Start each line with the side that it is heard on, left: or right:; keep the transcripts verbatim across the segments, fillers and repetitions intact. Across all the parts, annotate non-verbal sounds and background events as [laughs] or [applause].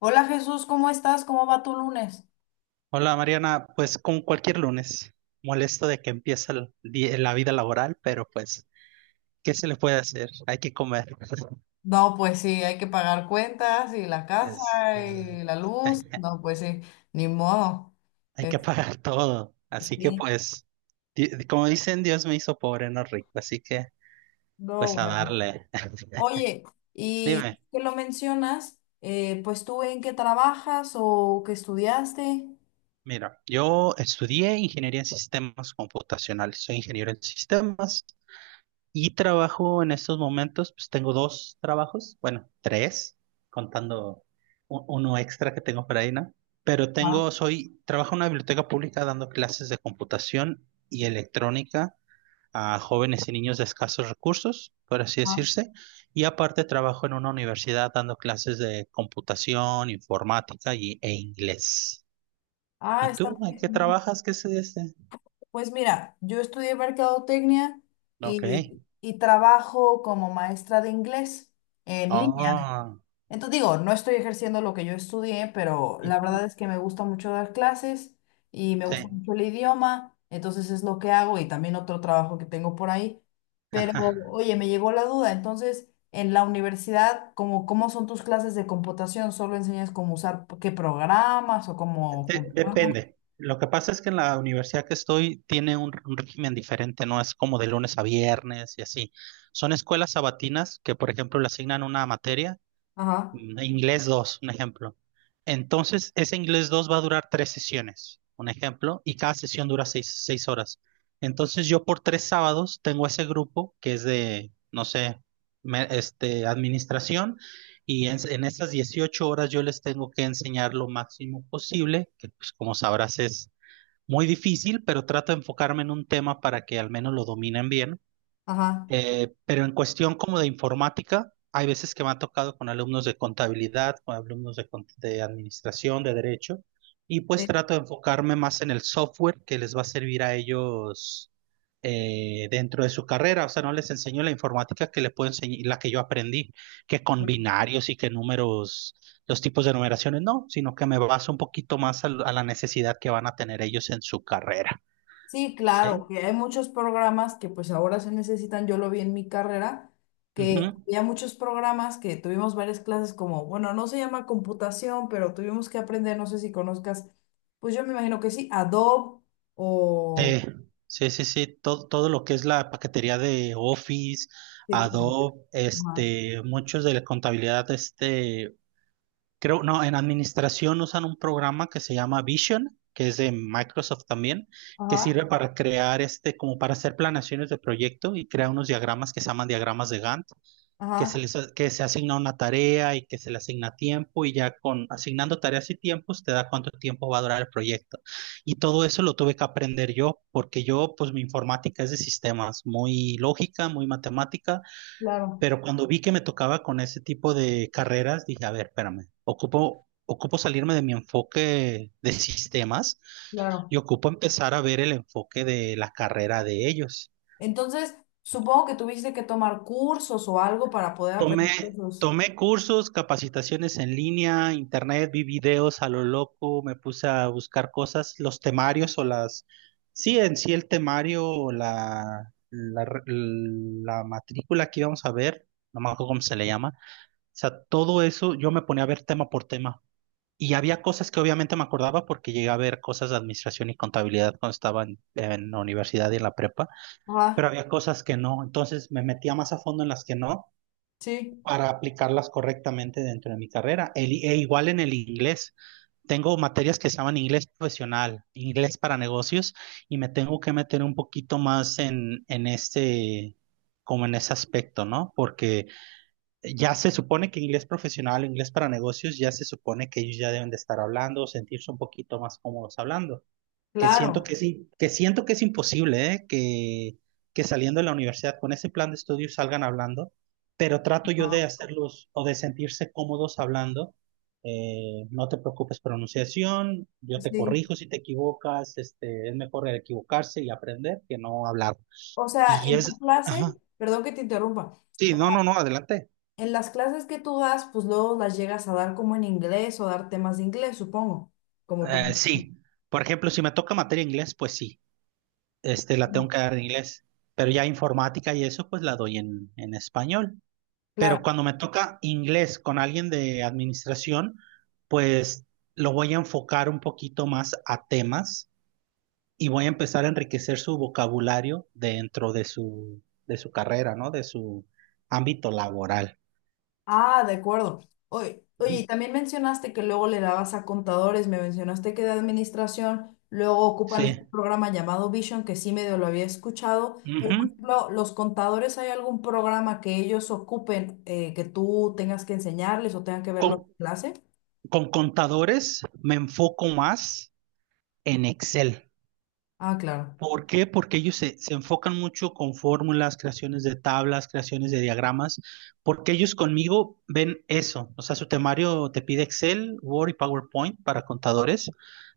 left: Hola Jesús, ¿cómo estás? ¿Cómo va tu lunes?
right: Hola Mariana, pues como cualquier lunes, molesto de que empieza el di- la vida laboral, pero pues, ¿qué se le puede hacer? Hay que comer. [laughs]
left: No, pues sí, hay que pagar cuentas y la casa
right: Es, ah,
left: y la luz.
right: [laughs]
left: No, pues sí, ni modo.
right: hay que
left: Es-
right: pagar todo, así que
left: Sí,
right: pues, di- como dicen, Dios me hizo pobre, no rico, así que pues
left: no,
right: a
left: bueno.
right: darle. [laughs]
left: Oye, y
right: Dime,
left: que lo mencionas, eh, pues tú en qué trabajas o qué estudiaste.
right: mira, yo estudié ingeniería en sistemas computacionales, soy ingeniero en sistemas. Y trabajo en estos momentos, pues tengo dos trabajos, bueno, tres, contando u- uno extra que tengo por ahí, ¿no? Pero
left: Ah,
right: tengo, soy, trabajo en una biblioteca pública dando clases de computación y electrónica a jóvenes y niños de escasos recursos, por así
left: ah.
right: decirse. Y aparte trabajo en una universidad dando clases de computación, informática y, e inglés.
left: Ah,
right: ¿Y
left: está
right: tú?
left: muy
right: ¿En qué
left: bien.
right: trabajas? ¿Qué es este?
left: Pues mira, yo estudié mercadotecnia
right: Ok.
left: y, y trabajo como maestra de inglés en línea.
right: Oh.
left: Entonces digo, no estoy ejerciendo lo que yo estudié, pero la
right: Ujú.
left: verdad es que me gusta mucho dar clases y me
right: Sí.
left: gusta mucho el idioma, entonces es lo que hago y también otro trabajo que tengo por ahí. Pero
right: [laughs]
left: oye, me llegó la duda, entonces en la universidad, ¿cómo, ¿cómo son tus clases de computación? ¿Solo enseñas cómo usar qué programas o cómo...
right: De- depende. Lo que pasa es que en la universidad que estoy tiene un, un régimen diferente, no es como de lunes a viernes y así. Son escuelas sabatinas que, por ejemplo, le asignan una materia,
left: Ajá,
right: mm, inglés dos, un ejemplo. Entonces, ese inglés dos va a durar tres sesiones, un ejemplo, y cada sesión dura seis, seis horas. Entonces, yo por tres sábados tengo ese grupo que es de, no sé, me- este, administración, y en, en esas dieciocho horas yo les tengo que enseñar lo máximo posible, que pues como sabrás es muy difícil, pero trato de enfocarme en un tema para que al menos lo dominen bien.
left: ajá.
right: Eh, pero en cuestión como de informática, hay veces que me ha tocado con alumnos de contabilidad, con alumnos de, cont- de administración, de derecho, y pues
left: Sí.
right: trato de enfocarme más en el software que les va a servir a ellos, eh, dentro de su carrera. O sea, no les enseño la informática que les puedo enseñar, la que yo aprendí, que con binarios y que números, los tipos de numeraciones, no, sino que me baso un poquito más al- a la necesidad que van a tener ellos en su carrera.
left: Sí,
right: ¿Sí?
left: claro, que hay muchos programas que pues ahora se necesitan, yo lo vi en mi carrera, que
right: Ujú.
left: había muchos programas que tuvimos varias clases como, bueno, no se llama computación, pero tuvimos que aprender, no sé si conozcas, pues yo me imagino que sí, Adobe o...
right: Sí, sí, sí, sí, todo, todo lo que es la paquetería de Office,
left: Sí, claro.
right: Adobe,
left: Ajá,
right: este, muchos de la contabilidad, este, creo, no, en administración usan un programa que se llama Vision, que es de Microsoft también, que
left: ajá,
right: sirve para crear, este, como para hacer planeaciones de proyecto y crea unos diagramas que se llaman diagramas de Gantt, que se
left: ajá,
right: les, a- que se asigna una tarea y que se le asigna tiempo y ya con asignando tareas y tiempos te da cuánto tiempo va a durar el proyecto. Y todo eso lo tuve que aprender yo porque yo, pues mi informática es de sistemas, muy lógica, muy matemática,
left: claro,
right: pero cuando vi que me tocaba con ese tipo de carreras, dije, a ver, espérame, ocupo... Ocupo salirme de mi enfoque de sistemas y
left: claro.
right: ocupo empezar a ver el enfoque de la carrera de ellos.
left: Entonces, supongo que tuviste que tomar cursos o algo para poder aprender
right: Tomé,
left: esos.
right: tomé cursos, capacitaciones en línea, internet, vi videos a lo loco, me puse a buscar cosas, los temarios o las, sí, en sí el temario o la, la, re- la matrícula que íbamos a ver, no me acuerdo cómo se le llama, o sea, todo eso yo me ponía a ver tema por tema. Y había cosas que obviamente me acordaba porque llegué a ver cosas de administración y contabilidad cuando estaba en en la universidad y en la prepa, pero
left: Ajá,
right: había cosas que no, entonces me metía más a fondo en las que no
left: sí,
right: para aplicarlas correctamente dentro de mi carrera. El, e igual en el inglés. Tengo materias que se llaman inglés profesional, inglés para negocios, y me tengo que meter un poquito más en, en este, como en ese aspecto, ¿no? Porque ya se supone que inglés profesional, inglés para negocios, ya se supone que ellos ya deben de estar hablando, sentirse un poquito más cómodos hablando, que siento
left: claro.
right: que sí, que siento que es imposible, ¿eh? que, que saliendo de la universidad con ese plan de estudios salgan hablando, pero trato yo de
left: Ajá,
right: hacerlos o de sentirse cómodos hablando. Eh, no te preocupes pronunciación, yo te
left: sí.
right: corrijo si te equivocas, este, es mejor equivocarse y aprender que no hablar.
left: O sea,
right: Y
left: en tu
right: es,
left: clase,
right: ajá,
left: perdón que te interrumpa,
right: sí, no, no, no, adelante.
left: en las clases que tú das, pues luego las llegas a dar como en inglés o dar temas de inglés, supongo, como tú.
right: Eh, sí, por ejemplo, si me toca materia inglés, pues sí, este, la tengo que dar en inglés, pero ya informática y eso, pues la doy en, en español. Pero
left: Claro.
right: cuando me toca inglés con alguien de administración, pues lo voy a enfocar un poquito más a temas y voy a empezar a enriquecer su vocabulario dentro de su, de su carrera, ¿no? De su ámbito laboral.
left: Ah, de acuerdo. Oye, oye, y
right: Ujú.
left: también mencionaste que luego le dabas a contadores, me mencionaste que de administración, luego ocupan este
right: Sí.
left: programa llamado Vision, que sí medio lo había escuchado, pero
right: Ujú.
left: por ejemplo, los contadores, ¿hay algún programa que ellos ocupen eh, que tú tengas que enseñarles o tengan que
right: Con,
left: verlo en clase?
right: con contadores me enfoco más en Excel.
left: Ah, claro.
right: ¿Por qué? Porque ellos se, se enfocan mucho con fórmulas, creaciones de tablas, creaciones de diagramas, porque ellos conmigo ven eso. O sea, su temario te pide Excel, Word y PowerPoint para contadores.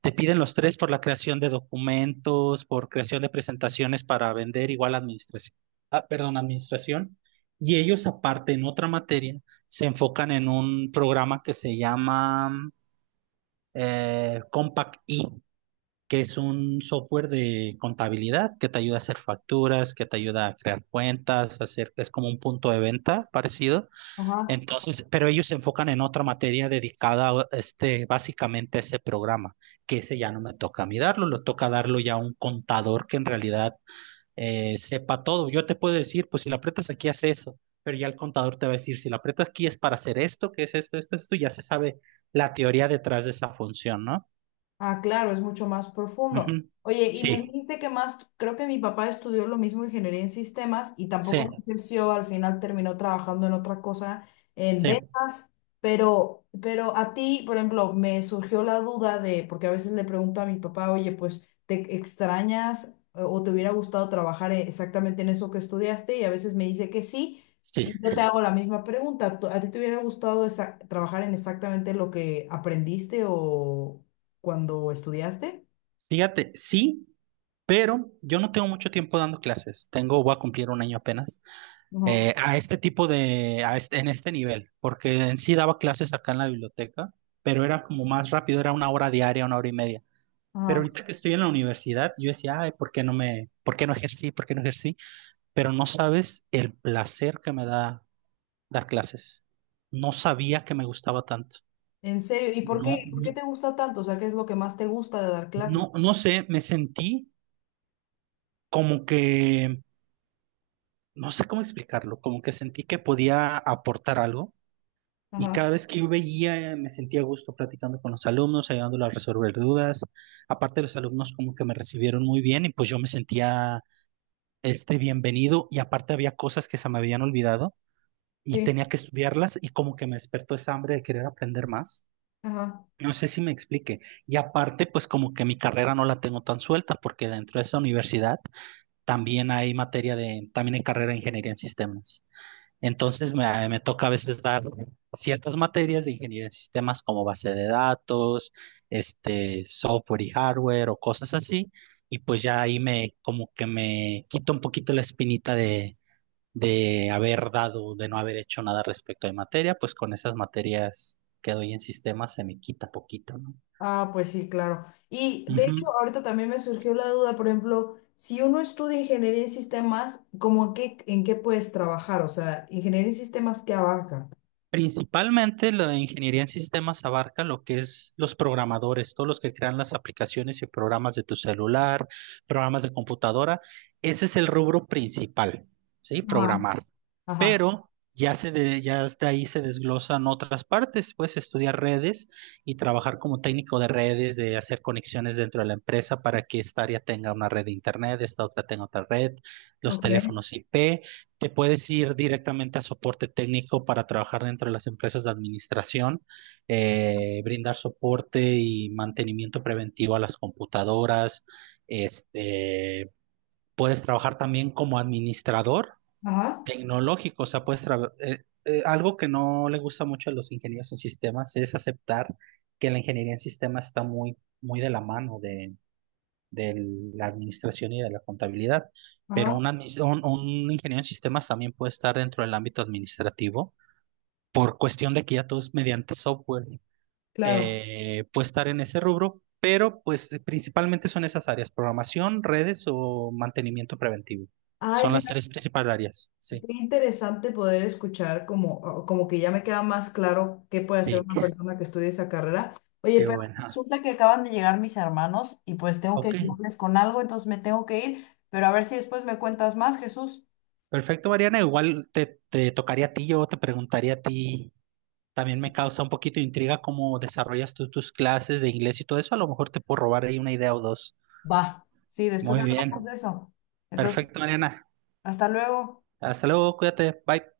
right: Te piden los tres por la creación de documentos, por creación de presentaciones para vender, igual administración. Ah, perdón, administración. Y ellos, aparte, en otra materia, se enfocan en un programa que se llama, eh, Compact E, que es un software de contabilidad que te ayuda a hacer facturas, que te ayuda a crear cuentas, a hacer, es como un punto de venta parecido.
left: Ajá.
right: Entonces, pero ellos se enfocan en otra materia dedicada a este, básicamente a ese programa, que ese ya no me toca a mí darlo, lo toca darlo ya a un contador que en realidad, eh, sepa todo. Yo te puedo decir, pues si la aprietas aquí, hace eso. Pero ya el contador te va a decir, si la aprietas aquí es para hacer esto, que es esto, esto, esto, ya se sabe la teoría detrás de esa función, ¿no?
left: Ah, claro, es mucho más profundo.
right: Ujú.
left: Oye, y me
right: Sí,
left: dijiste que más, creo que mi papá estudió lo mismo, ingeniería en sistemas, y
right: sí.
left: tampoco ejerció, al final terminó trabajando en otra cosa, en
right: Sí,
left: ventas, pero, pero a ti, por ejemplo, me surgió la duda de, porque a veces le pregunto a mi papá, oye, pues, ¿te extrañas eh, o te hubiera gustado trabajar eh, exactamente en eso que estudiaste? Y a veces me dice que sí,
right: sí.
left: y yo te hago la misma pregunta, ¿tú- ¿a ti te hubiera gustado esa- trabajar en exactamente lo que aprendiste o cuando estudiaste?
right: Fíjate, sí, pero yo no tengo mucho tiempo dando clases. Tengo, voy a cumplir un año apenas,
left: Ujú,
right: eh, a este tipo de, a este- en este nivel, porque en sí daba clases acá en la biblioteca, pero era como más rápido, era una hora diaria, una hora y media. Pero
left: ajá.
right: ahorita que estoy en la universidad, yo decía, ay, ¿por qué no me, por qué no ejercí, por qué no ejercí? Pero no sabes el placer que me da dar clases. No sabía que me gustaba tanto.
left: ¿En serio? ¿Y por qué,
right: No,
left: por qué te gusta tanto? O sea, ¿qué es lo que más te gusta de dar
right: no,
left: clases?
right: no sé, me sentí como que no sé cómo explicarlo, como que sentí que podía aportar algo y
left: Ajá,
right: cada vez que yo veía, eh, me sentía a gusto platicando con los alumnos, ayudándolos a resolver dudas. Aparte los alumnos como que me recibieron muy bien y pues yo me sentía este bienvenido y aparte había cosas que se me habían olvidado y
left: sí,
right: tenía que estudiarlas y como que me despertó esa hambre de querer aprender más.
left: ajá.
right: No sé si me explique. Y aparte, pues como que mi carrera no la tengo tan suelta porque dentro de esa universidad también hay materia de, también hay carrera de ingeniería en sistemas. Entonces me, me toca a veces dar ciertas materias de ingeniería en sistemas como base de datos, este, software y hardware o cosas así. Y pues ya ahí me como que me quito un poquito la espinita de, de haber dado, de no haber hecho nada respecto de materia, pues con esas materias que doy en sistemas se me quita poquito, ¿no?
left: Ah, pues sí, claro. Y de hecho,
right: Ujú.
left: ahorita también me surgió la duda, por ejemplo, si uno estudia ingeniería en sistemas, ¿cómo qué, en qué puedes trabajar? O sea, ingeniería en sistemas, ¿qué abarca?
right: Principalmente la ingeniería en sistemas abarca lo que es los programadores, todos los que crean las aplicaciones y programas de tu celular, programas de computadora. Ese es el rubro principal, ¿sí?
left: Ajá.
right: Programar.
left: Ajá,
right: Pero ya se de, ya de ahí se desglosan otras partes. Puedes estudiar redes y trabajar como técnico de redes, de hacer conexiones dentro de la empresa para que esta área tenga una red de internet, esta otra tenga otra red, los
left: ok,
right: teléfonos I P. Te puedes ir directamente a soporte técnico para trabajar dentro de las empresas de administración, eh, brindar soporte y mantenimiento preventivo a las computadoras. Este, puedes trabajar también como administrador
left: ajá,
right: tecnológico, o sea, puedes tra- eh, eh, algo que no le gusta mucho a los ingenieros en sistemas es aceptar que la ingeniería en sistemas está muy, muy de la mano de de la administración y de la contabilidad, pero
left: ajá,
right: un, admis- un, un ingeniero en sistemas también puede estar dentro del ámbito administrativo por cuestión de que ya todo es mediante software.
left: claro.
right: Eh, puede estar en ese rubro, pero pues principalmente son esas áreas, programación, redes o mantenimiento preventivo.
left: Ay,
right: Son
left: me...
right: las tres principales áreas. Sí,
left: Qué interesante poder escuchar como, o- como que ya me queda más claro qué puede hacer
right: sí,
left: una
right: qué,
left: persona que estudie esa carrera. Oye,
right: qué
left: pero
right: buena.
left: resulta que acaban de llegar mis hermanos y pues tengo que
right: Ok,
left: ayudarles con algo, entonces me tengo que ir, pero a ver si después me cuentas más, Jesús.
right: perfecto, Mariana. Igual te, te tocaría a ti, yo te preguntaría a ti. También me causa un poquito de intriga cómo desarrollas tú tus clases de inglés y todo eso. A lo mejor te puedo robar ahí una idea o dos.
left: Va, sí, después
right: Muy
left: hablamos
right: bien.
left: de eso. Entonces,
right: Perfecto, Mariana.
left: hasta luego.
right: Hasta luego, cuídate. Bye.